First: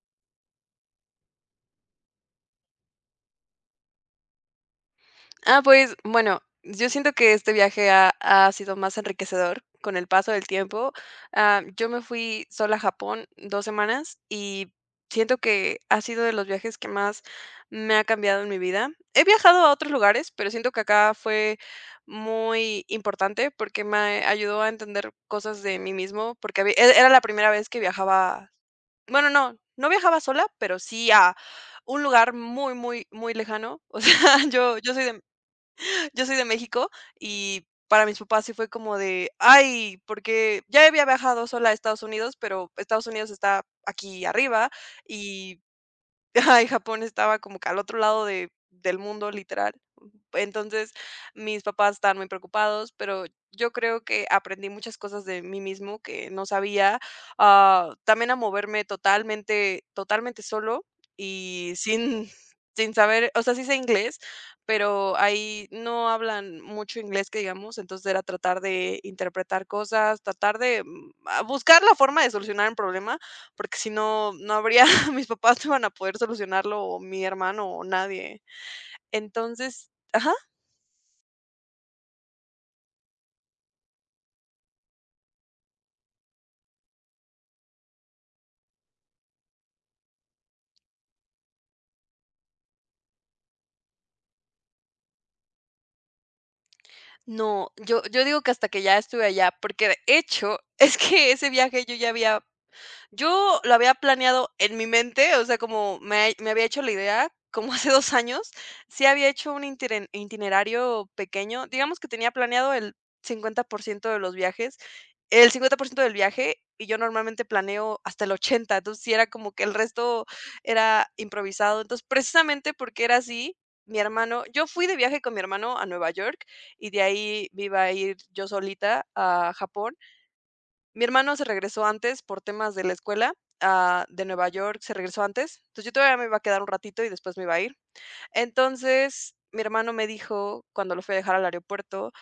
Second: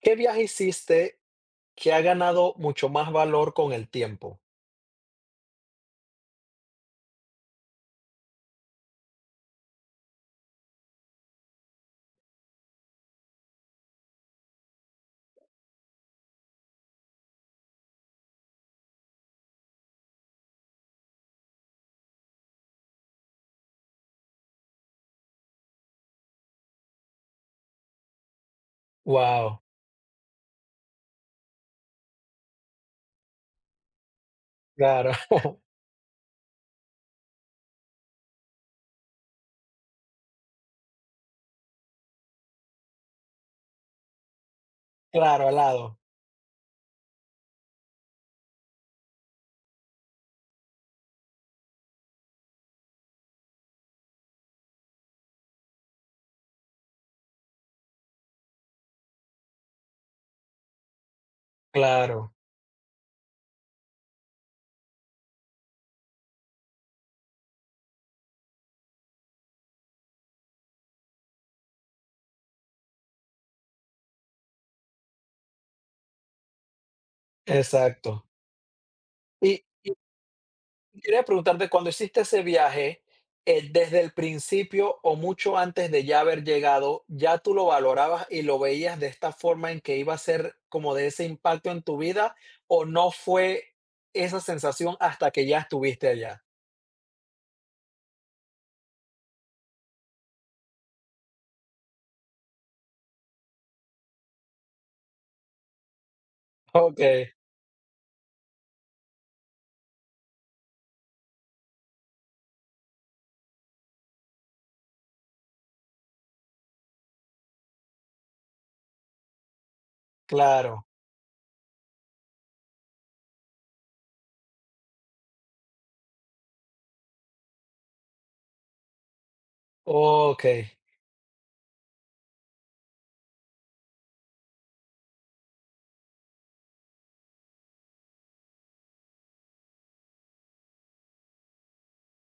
¿Qué viaje hiciste que ha ganado mucho más valor con el tiempo? Pues, bueno, yo siento que este viaje ha sido más enriquecedor con el paso del tiempo. Yo me fui sola a Japón 2 semanas y siento que ha sido de los viajes que más me ha cambiado en mi vida. He viajado a otros lugares, pero siento que acá fue muy importante porque me ayudó a entender cosas de mí mismo, porque habí e era la primera vez que viajaba, bueno, no, Wow, no viajaba sola, pero sí a un lugar muy, muy, muy lejano. O sea, claro, yo soy de México, y para mis papás sí fue como de, ay, porque ya había viajado sola a Estados Unidos, pero Estados Unidos está aquí arriba claro, al y lado, ajá, y Japón estaba como que al otro lado de del mundo, literal. Entonces, mis papás estaban muy preocupados, pero yo creo que aprendí muchas cosas de mí mismo que no sabía. También a moverme totalmente totalmente solo y sin claro, sin saber. O sea, sí sé inglés, pero ahí no hablan mucho inglés, que digamos. Entonces era tratar de interpretar cosas, tratar de, buscar la forma de solucionar un problema, porque si no, no habría mis papás no van a poder solucionarlo, o mi hermano, o exacto. nadie. Y Entonces, ajá, y quería preguntarte, cuando hiciste ese viaje, desde el principio o mucho antes de ya haber llegado, ¿ya tú lo valorabas y lo veías de esta forma en que iba a ser como de ese impacto en tu vida, o no fue esa sensación hasta que ya estuviste allá? no, yo digo que hasta que ya estuve allá, porque de hecho, es que ese viaje yo lo había planeado en mi mente. O sea, como me había hecho la Okey, idea, como hace 2 años, sí había hecho un itinen itinerario pequeño. Digamos que tenía planeado el 50% de los viajes, el 50% del viaje, y yo normalmente planeo hasta el 80. Entonces sí era como que el resto claro. era improvisado. Entonces, precisamente porque era así, mi hermano yo fui de viaje con mi hermano a Nueva York, y de ahí me iba a ir yo solita a Japón. Okey, Mi hermano se regresó antes por temas de la escuela, de Nueva York, se regresó antes. Entonces, yo todavía me iba a quedar un ratito y después me iba a ir. Entonces, mi hermano me dijo, cuando lo fui a dejar al aeropuerto,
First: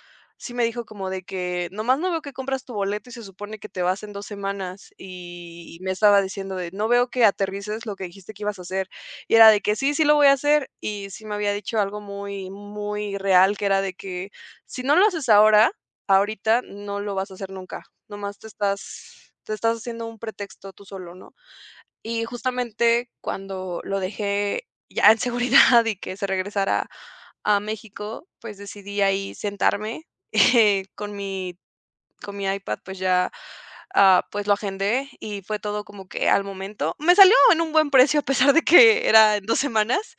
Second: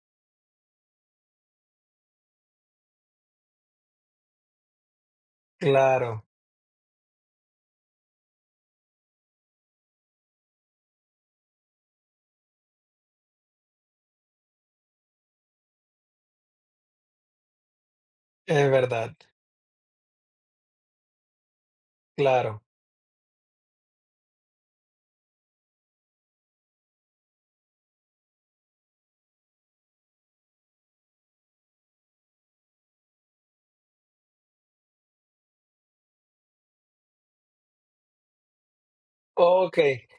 sí me dijo como de que nomás no veo que compras tu boleto y se supone que te vas en 2 semanas. Y me estaba claro, diciendo de, no veo que aterrices lo que dijiste que ibas a hacer. Y era de que sí, sí lo voy a hacer, y sí me había dicho algo muy, muy real, que era de que si no lo haces ahora, ahorita, no lo vas a hacer nunca. Nomás te es verdad, estás te estás haciendo un pretexto tú solo, ¿no? Y claro. justamente cuando lo dejé ya en seguridad y que se regresara a México, pues decidí ahí sentarme. Con mi iPad, pues ya, pues lo agendé y fue todo como que al momento. Me salió en un buen precio a pesar de que era en 2 Okey, semanas.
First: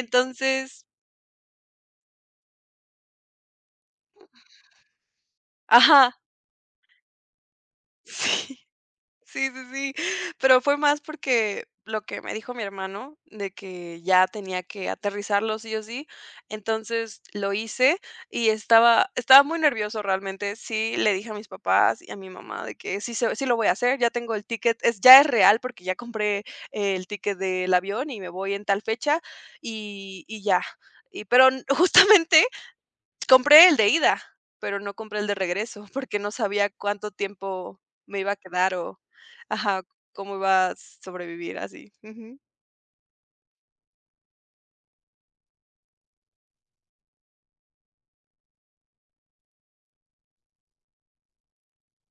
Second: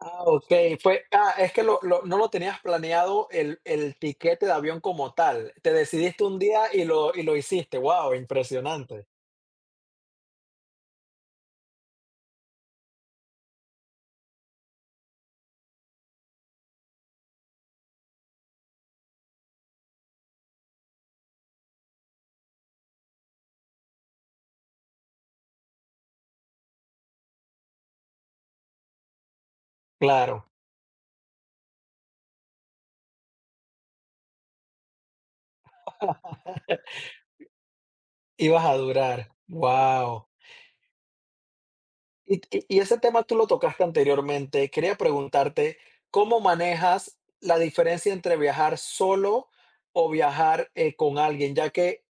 ah, okey, fue ah, es que lo no lo tenías planeado el tiquete de avión como tal, te ajá, decidiste un día y lo hiciste. Wow, sí. impresionante. Sí, sí, sí. Pero fue más porque lo que me dijo mi hermano de que ya tenía que aterrizarlo sí o sí. Entonces lo hice y estaba muy nervioso realmente. Sí, le dije a mis papás y a mi mamá de que sí lo voy a hacer, ya tengo el ticket, es ya es real porque ya compré el ticket del avión y me voy en tal fecha y Claro, ya. Y pero n Justamente compré el de ida, pero no compré el de regreso, porque no sabía cuánto tiempo me iba a ibas quedar a o durar. ajá, Wow. cómo iba a sobrevivir así. Ujú. Y ese tema tú lo tocaste anteriormente, quería preguntarte, ¿cómo manejas la diferencia entre viajar solo o viajar, con alguien? Ya que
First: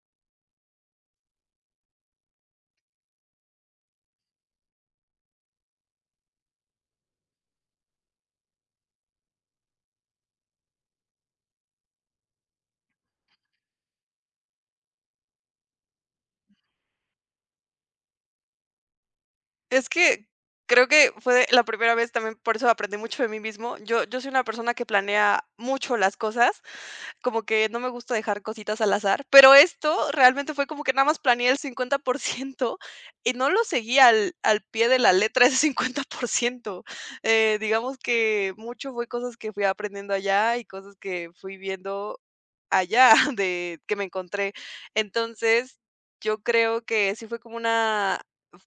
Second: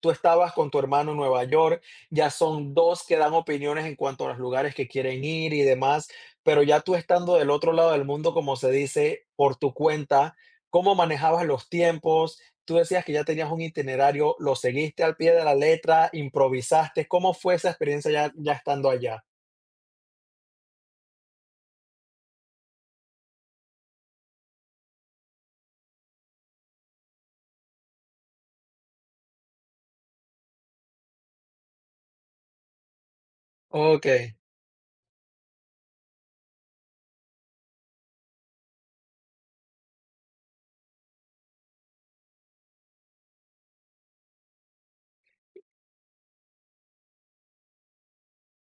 tú estabas con tu hermano en Nueva York, ya son 2 que dan opiniones en cuanto a los lugares que quieren ir y demás, pero ya tú estando del otro lado del mundo, como se dice, por tu cuenta, ¿cómo manejabas los tiempos? Tú decías que ya tenías un itinerario, ¿lo seguiste al pie de la letra, improvisaste? ¿Cómo fue esa experiencia ya estando allá? Es que creo que fue la primera vez también, por eso aprendí mucho de mí mismo. Yo soy una persona que planea mucho las cosas, como que no me gusta dejar cositas al azar, pero esto realmente fue como que nada más planeé el 50% y no lo seguí al Okey, al pie de la letra ese 50%. Digamos que mucho fue cosas que fui aprendiendo allá y cosas que fui viendo allá de que me encontré. Entonces, yo creo que sí fue como una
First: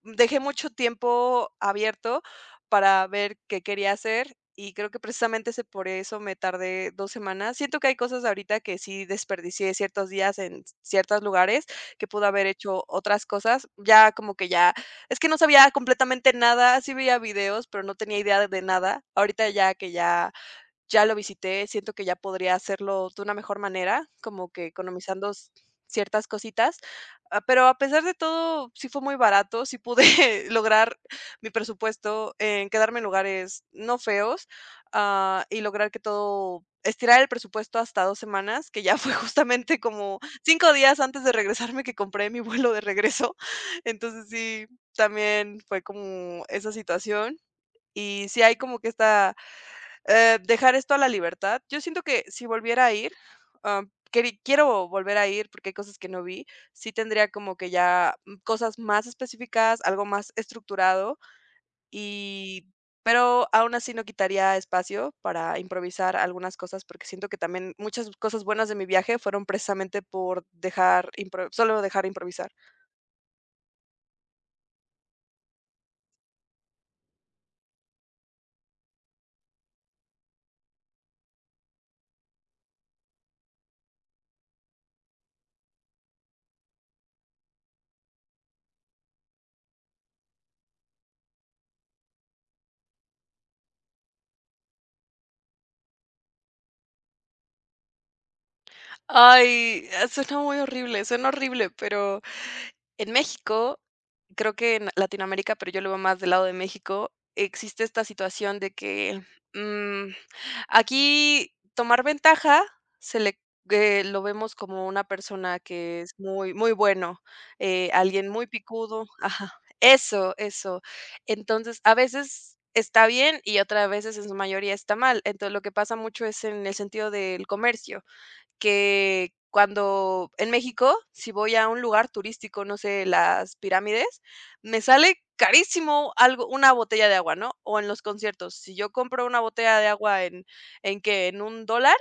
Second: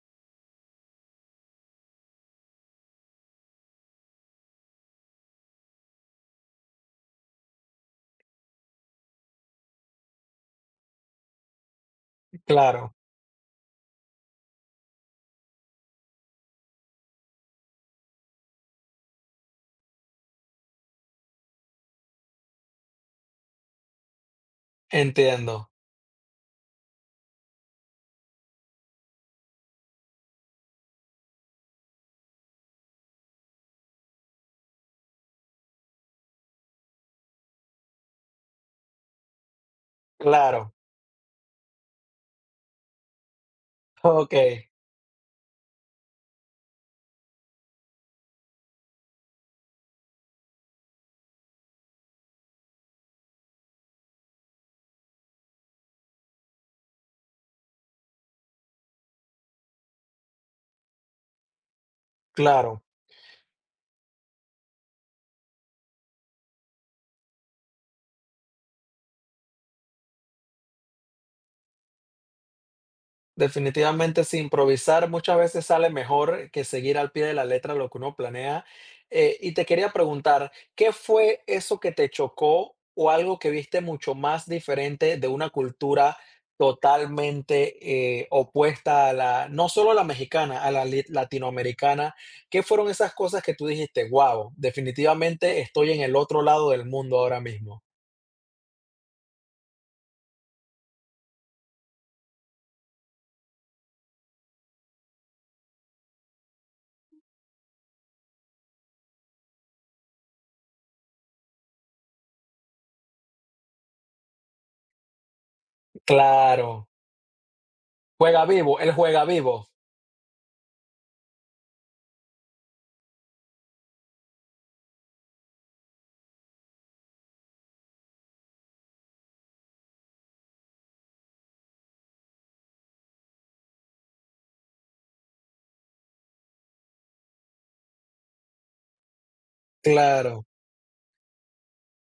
dejé mucho tiempo abierto para ver qué quería hacer. Y creo que precisamente ese por eso me tardé 2 semanas. Siento que hay cosas ahorita que sí desperdicié ciertos días en ciertos lugares, que pude haber hecho claro, otras cosas. Ya como que ya es que no sabía completamente nada, sí veía videos, pero no tenía idea de nada. Ahorita ya que ya lo visité, siento que ya podría hacerlo de una mejor manera, como que economizando s entiendo, ciertas cositas. Pero a pesar de todo, sí fue muy barato, sí pude lograr mi presupuesto en quedarme en lugares no feos, y lograr que todo estirar el presupuesto hasta 2 semanas, que ya fue justamente como 5 claro, días antes de regresarme que compré mi vuelo de regreso. Entonces sí, okey, también fue como esa situación. Y sí hay como que esta dejar esto a la libertad. Yo siento que si volviera a ir, am, queri quiero volver a ir porque hay cosas que no vi. Sí tendría como que ya, cosas más específicas, algo más estructurado, y claro. pero aún así no quitaría espacio para improvisar algunas cosas, porque siento que también muchas cosas buenas de mi viaje fueron precisamente por dejar impro solo dejar improvisar. Definitivamente, sí, improvisar muchas veces sale mejor que seguir al pie de la letra lo que uno planea. Y te quería preguntar, ¿qué fue eso que te chocó o algo que viste mucho más diferente de una cultura totalmente opuesta a la, no solo a la mexicana, a la latinoamericana? ¿Qué fueron esas cosas que tú dijiste, wow, definitivamente estoy en el otro lado del mundo ahora mismo? Ay, ah, suena muy horrible, suena horrible, pero en México, creo que en Latinoamérica, pero yo lo veo más del lado de México, existe esta situación de que mm, aquí tomar ventaja se le lo vemos como una persona que es muy, muy Claro, bueno, alguien muy juega vivo, él picudo, juega ajá, vivo, eso, eso. Entonces, a veces está bien y otras veces en su mayoría está mal. Entonces, lo que pasa mucho es en el sentido del comercio, que cuando en México, si voy a un lugar turístico, no sé, las pirámides, me sale carísimo algo, una botella de agua, ¿no? O en los conciertos, si yo compro una botella de agua claro, ¿en que ¿en 1 dólar,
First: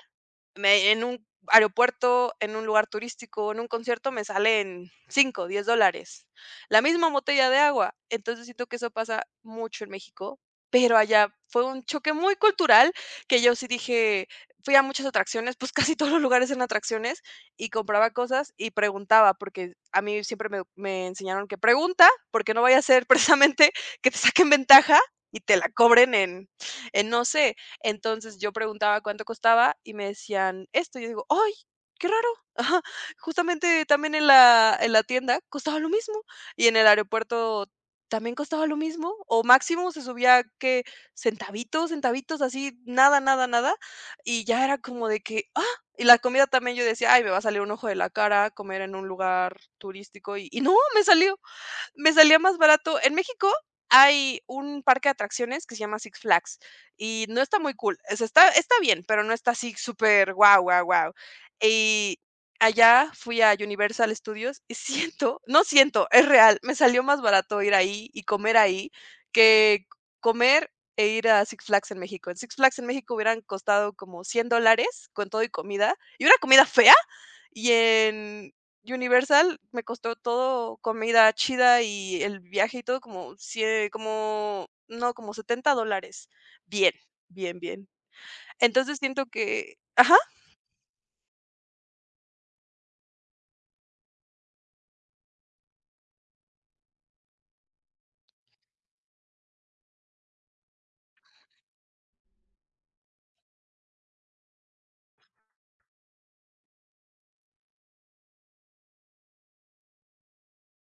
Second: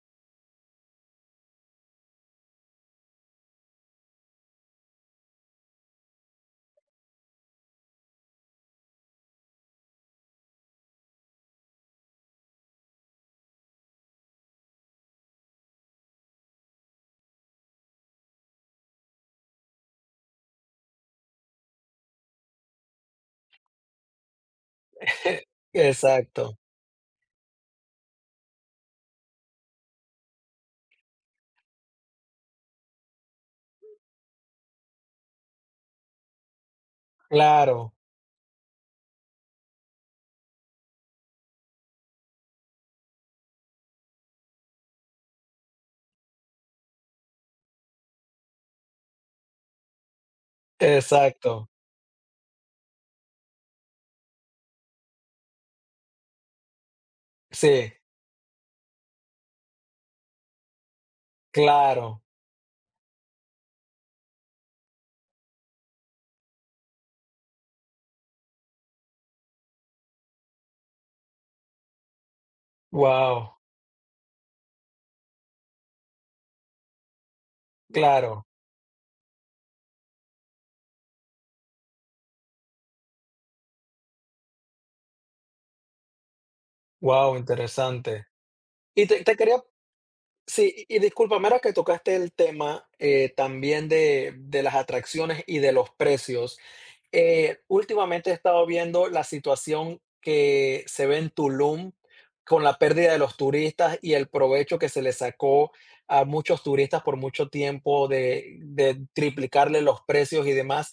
me, en un aeropuerto, en un lugar turístico, en un concierto, me salen 5, 10 dólares la misma botella de agua? Entonces, siento que eso pasa mucho en México, pero allá fue un choque muy cultural, que yo sí dije, fui a muchas atracciones, pues, casi todos los lugares eran atracciones, y compraba cosas y preguntaba, porque a mí siempre me enseñaron que pregunta, porque no vaya a ser precisamente que te saquen ventaja y te la cobren en exacto. No sé. Entonces, yo preguntaba cuánto costaba y me decían esto, yo digo: "Ay, qué raro". Ajá, justamente también en la tienda costaba lo mismo, y en el aeropuerto Claro, también costaba lo mismo, o máximo se subía, ¿qué?, centavitos, centavitos, así, nada, nada, nada, y ya era como de que, ah, y la comida también yo decía: "Ay, me va a salir un ojo de la cara comer en un lugar turístico", y no, me salió. exacto. Me salía más barato. En México hay un parque de atracciones que se llama Six Flags y no está muy Sí, cool. O sea, está bien, pero no está así súper guau, guau, guau. Y claro. allá fui a Universal Studios y siento, no siento, es real, me salió más barato ir ahí y comer ahí que comer e ir a Six Flags en México. En Six Flags en México hubieran Wow, costado como 100 dólares con todo y comida, y una comida fea, y claro. en Universal me costó todo comida chida y el viaje y todo como sie como no, como 70 dólares. Bien, Wow, bien, bien. interesante. Entonces Y te siento te quería. que ajá, Sí, y discúlpame, ahora que tocaste el tema, también de las atracciones y de los precios. Últimamente he estado viendo la situación que se ve en Tulum con la pérdida de los turistas y el provecho que se le sacó a muchos turistas por mucho tiempo de triplicarle los precios y demás.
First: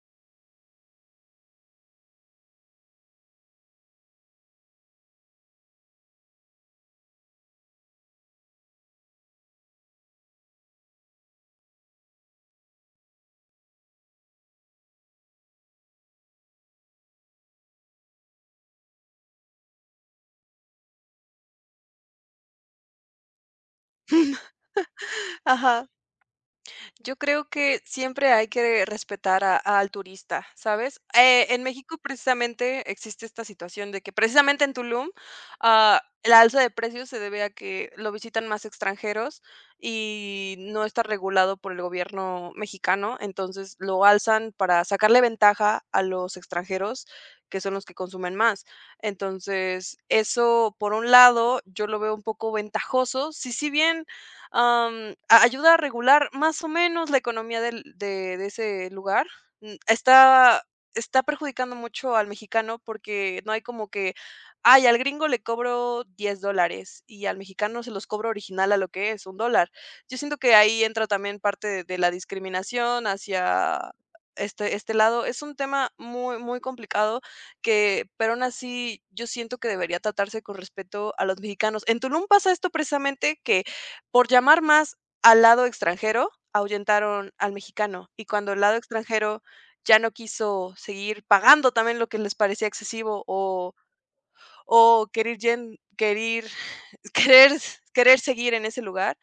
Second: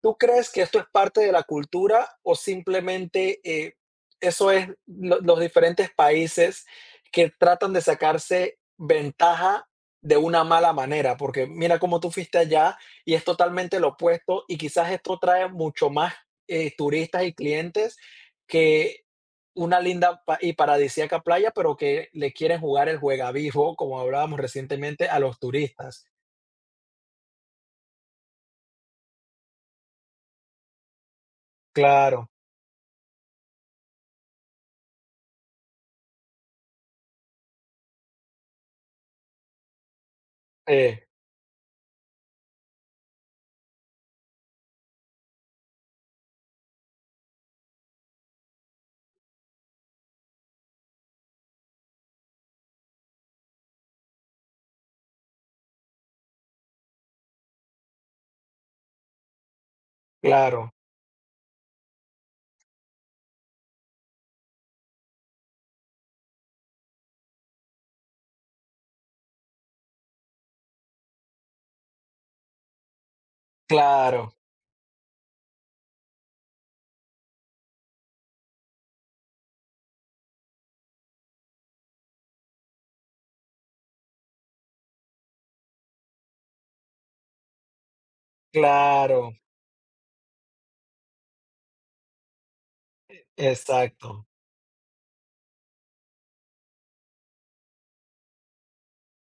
¿Tú crees que esto es parte de la cultura o simplemente, eso es los diferentes países que tratan de sacarse ventaja de una mala manera, porque mira cómo tú fuiste allá y es totalmente lo opuesto y quizás esto trae mucho más, turistas y clientes que una linda pa y paradisíaca playa, pero que le quieren jugar el juegavivo, como hablábamos recientemente, a los ajá. turistas? Yo creo que siempre hay que respetar a- al turista, ¿sabes? En México Claro, precisamente existe esta situación de que precisamente en Tulum la alza de precios se debe a que lo visitan más extranjeros y no está eh, regulado por el gobierno mexicano, entonces lo alzan para sacarle ventaja a los extranjeros que son los que consumen más. Entonces, eso por un lado yo lo veo un poco ventajoso, si bien Am, a ayuda a regular más o menos la economía del de ese lugar. Mm, está claro, está perjudicando mucho al mexicano porque no hay como que, ay, al gringo le cobro 10 dólares y al mexicano se los cobro original a lo que es, 1 dólar. Yo siento que ahí entra también parte de la discriminación hacia claro, este lado. Es un tema muy, muy complicado, que pero aún así yo siento que debería tratarse con respeto a los mexicanos. En Tulum pasa esto precisamente que por llamar más al lado extranjero, ahuyentaron al mexicano, y cuando el lado claro, extranjero ya no quiso seguir pagando también lo que les parecía excesivo exacto, o querer yen querir querer querer seguir en ese lugar,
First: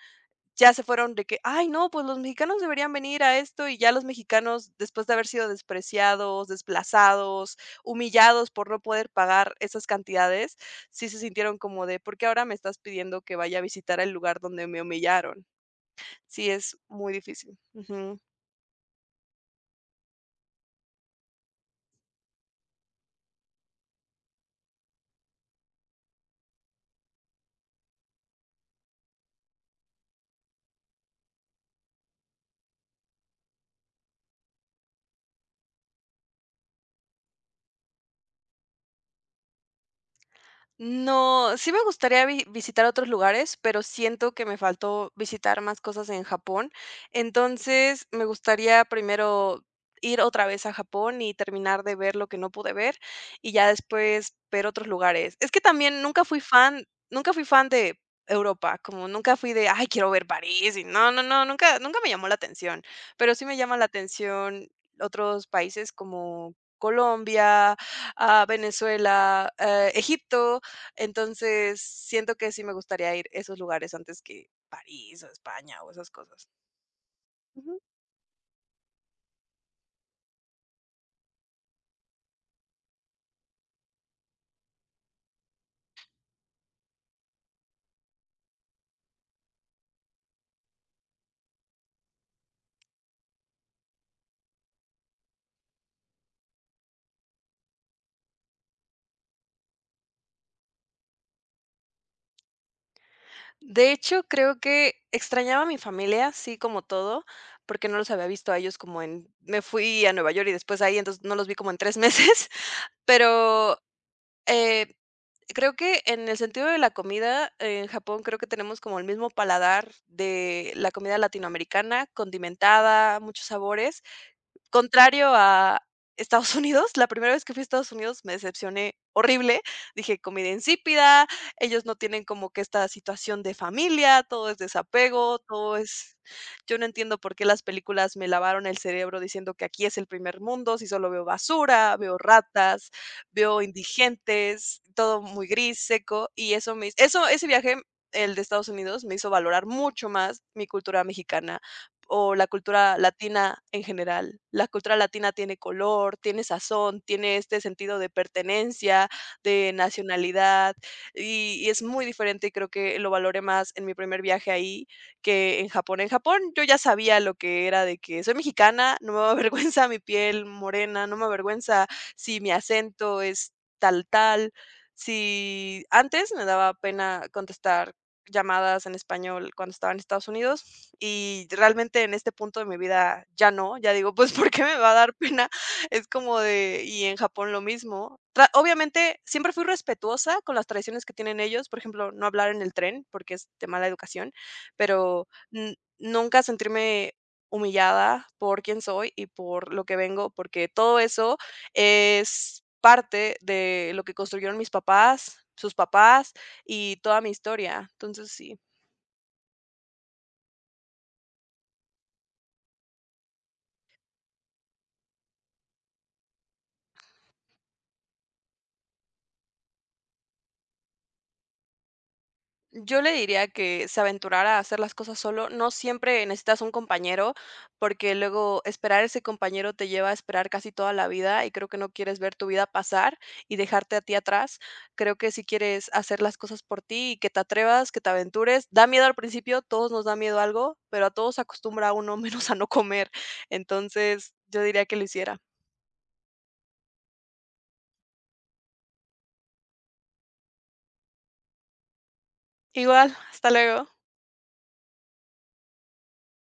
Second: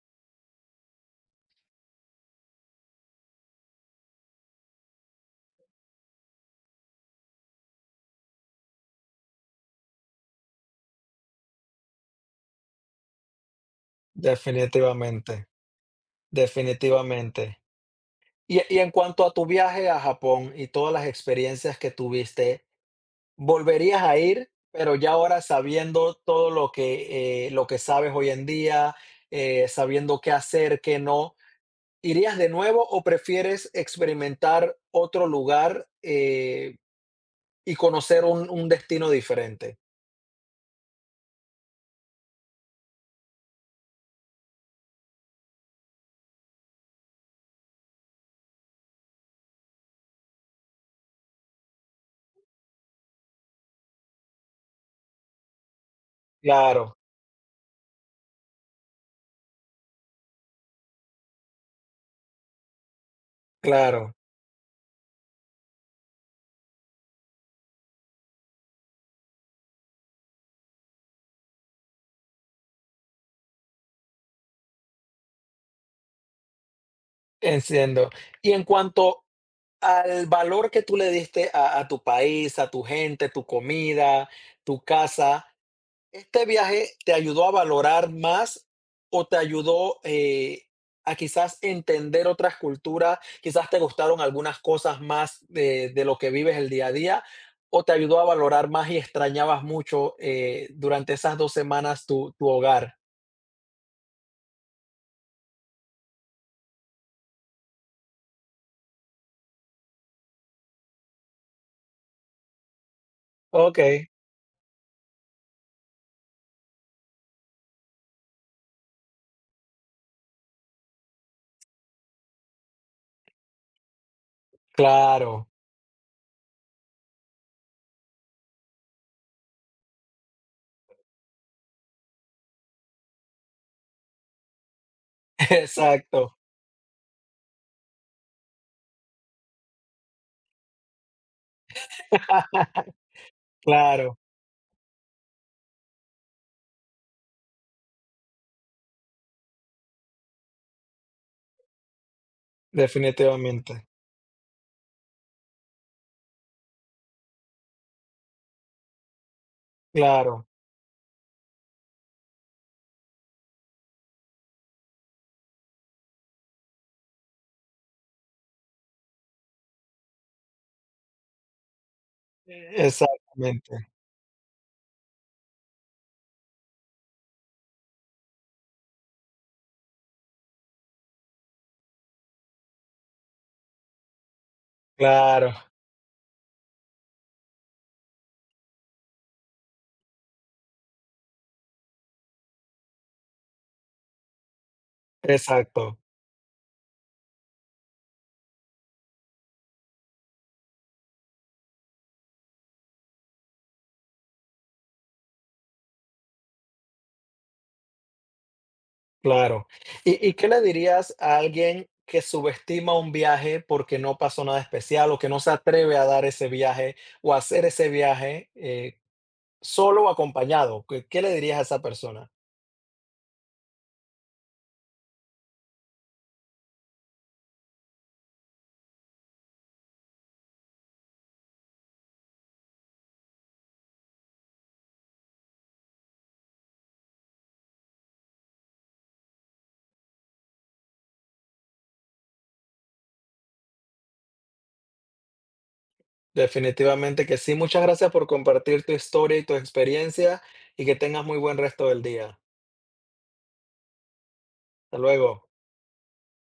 ya se fueron de que: "Ay, no, pues los mexicanos deberían venir a esto", y ya los mexicanos, después de haber sido despreciados, desplazados, humillados por no poder pagar esas cantidades, sí se sintieron como de: "¿Por qué ahora me estás pidiendo que vaya a visitar el lugar donde me humillaron?". definitivamente, Sí, es muy difícil. definitivamente. Ujú. Y en cuanto a tu viaje a Japón y todas las experiencias que tuviste, ¿volverías a ir? Pero ya ahora sabiendo todo lo que sabes hoy en día, sabiendo qué hacer, qué no, ¿irías de nuevo o prefieres experimentar otro lugar, y conocer un destino diferente? No, sí me gustaría visitar otros lugares, pero siento que me faltó visitar más cosas en Japón. Entonces, me gustaría primero ir otra vez a Japón y terminar de ver lo que no pude ver y ya después ver otros lugares. Es que también nunca fui fan, Claro, nunca fui fan de Europa, como nunca fui de, ay, quiero ver París y no, no, no, nunca, nunca me llamó la atención, pero sí me llama la claro, atención otros países como Colombia, a Venezuela, Egipto. Entonces, siento que sí me gustaría ir a esos lugares antes que París o España o esas cosas. Ujú. entiendo. Y en cuanto al valor que tú le diste a tu país, a tu gente, tu comida, tu casa. ¿Este viaje te ayudó a valorar más o te ayudó, a quizás entender otras culturas? Quizás te gustaron algunas cosas más de lo que vives el día a día, o te ayudó a valorar más y extrañabas mucho, durante esas dos semanas tu hogar. De hecho, creo que extrañaba a mi familia, sí, como todo, porque no los había visto a ellos como en me fui a Nueva York y después ahí, entonces no los vi como en 3 meses, pero, Okey, eh, creo que en el sentido de la comida, en Japón creo que tenemos como el mismo paladar de la comida latinoamericana, condimentada, muchos sabores, contrario claro, a Estados Unidos. La primera vez que fui a Estados Unidos me decepcioné horrible. Dije: "Comida insípida, ellos no tienen como que esta situación de familia, todo es desapego, todo es". exacto, Yo no entiendo por qué las películas me lavaron el cerebro diciendo que aquí es el primer mundo, si solo veo basura, veo ratas, veo claro, indigentes, todo muy gris, seco, y eso me eso ese viaje, el de Estados Unidos, me hizo valorar mucho más mi cultura mexicana o la cultura latina en definitivamente, general. La cultura latina tiene color, tiene sazón, tiene este sentido de pertenencia, de claro, nacionalidad, y es muy diferente, y creo que lo valoré más en mi primer viaje ahí que en Japón. En Japón yo ya sabía lo que era de que soy mexicana, no me avergüenza mi piel morena, no me avergüenza si mi acento es exactamente, tal, tal. Si antes me daba pena contestar llamadas en español cuando estaba en Estados Unidos, y realmente en este punto de mi vida ya no, ya digo, pues, ¿por qué me va a dar pena? claro, Es como de y en Japón lo mismo. Tra Obviamente, siempre fui respetuosa con las tradiciones que tienen ellos, por ejemplo, no hablar en el tren, porque es de mala educación, pero n exacto. nunca sentirme humillada por quién soy y por lo que vengo, porque todo eso es parte de lo que construyeron mis papás, sus papás, y toda mi historia. Entonces, sí, Claro. ¿Y qué le dirías a alguien que subestima un viaje porque no pasó nada especial o que no se atreve a dar ese viaje o a hacer ese viaje, solo o acompañado? ¿Qué qué le dirías a esa persona? yo le diría que se aventurara a hacer las cosas solo. No siempre necesitas un compañero, porque luego esperar ese compañero te lleva a esperar casi toda la vida y creo que no quieres ver tu vida pasar y dejarte a ti atrás. Creo que si quieres hacer las cosas por ti y que te atrevas, que te aventures, da miedo al principio, todos nos da miedo algo, pero a todos acostumbra uno menos a no comer. Entonces, yo diría que lo hiciera. Definitivamente que sí. Muchas gracias por compartir tu historia y tu experiencia, y que tengas muy buen resto del día. Igual, hasta luego. Hasta luego.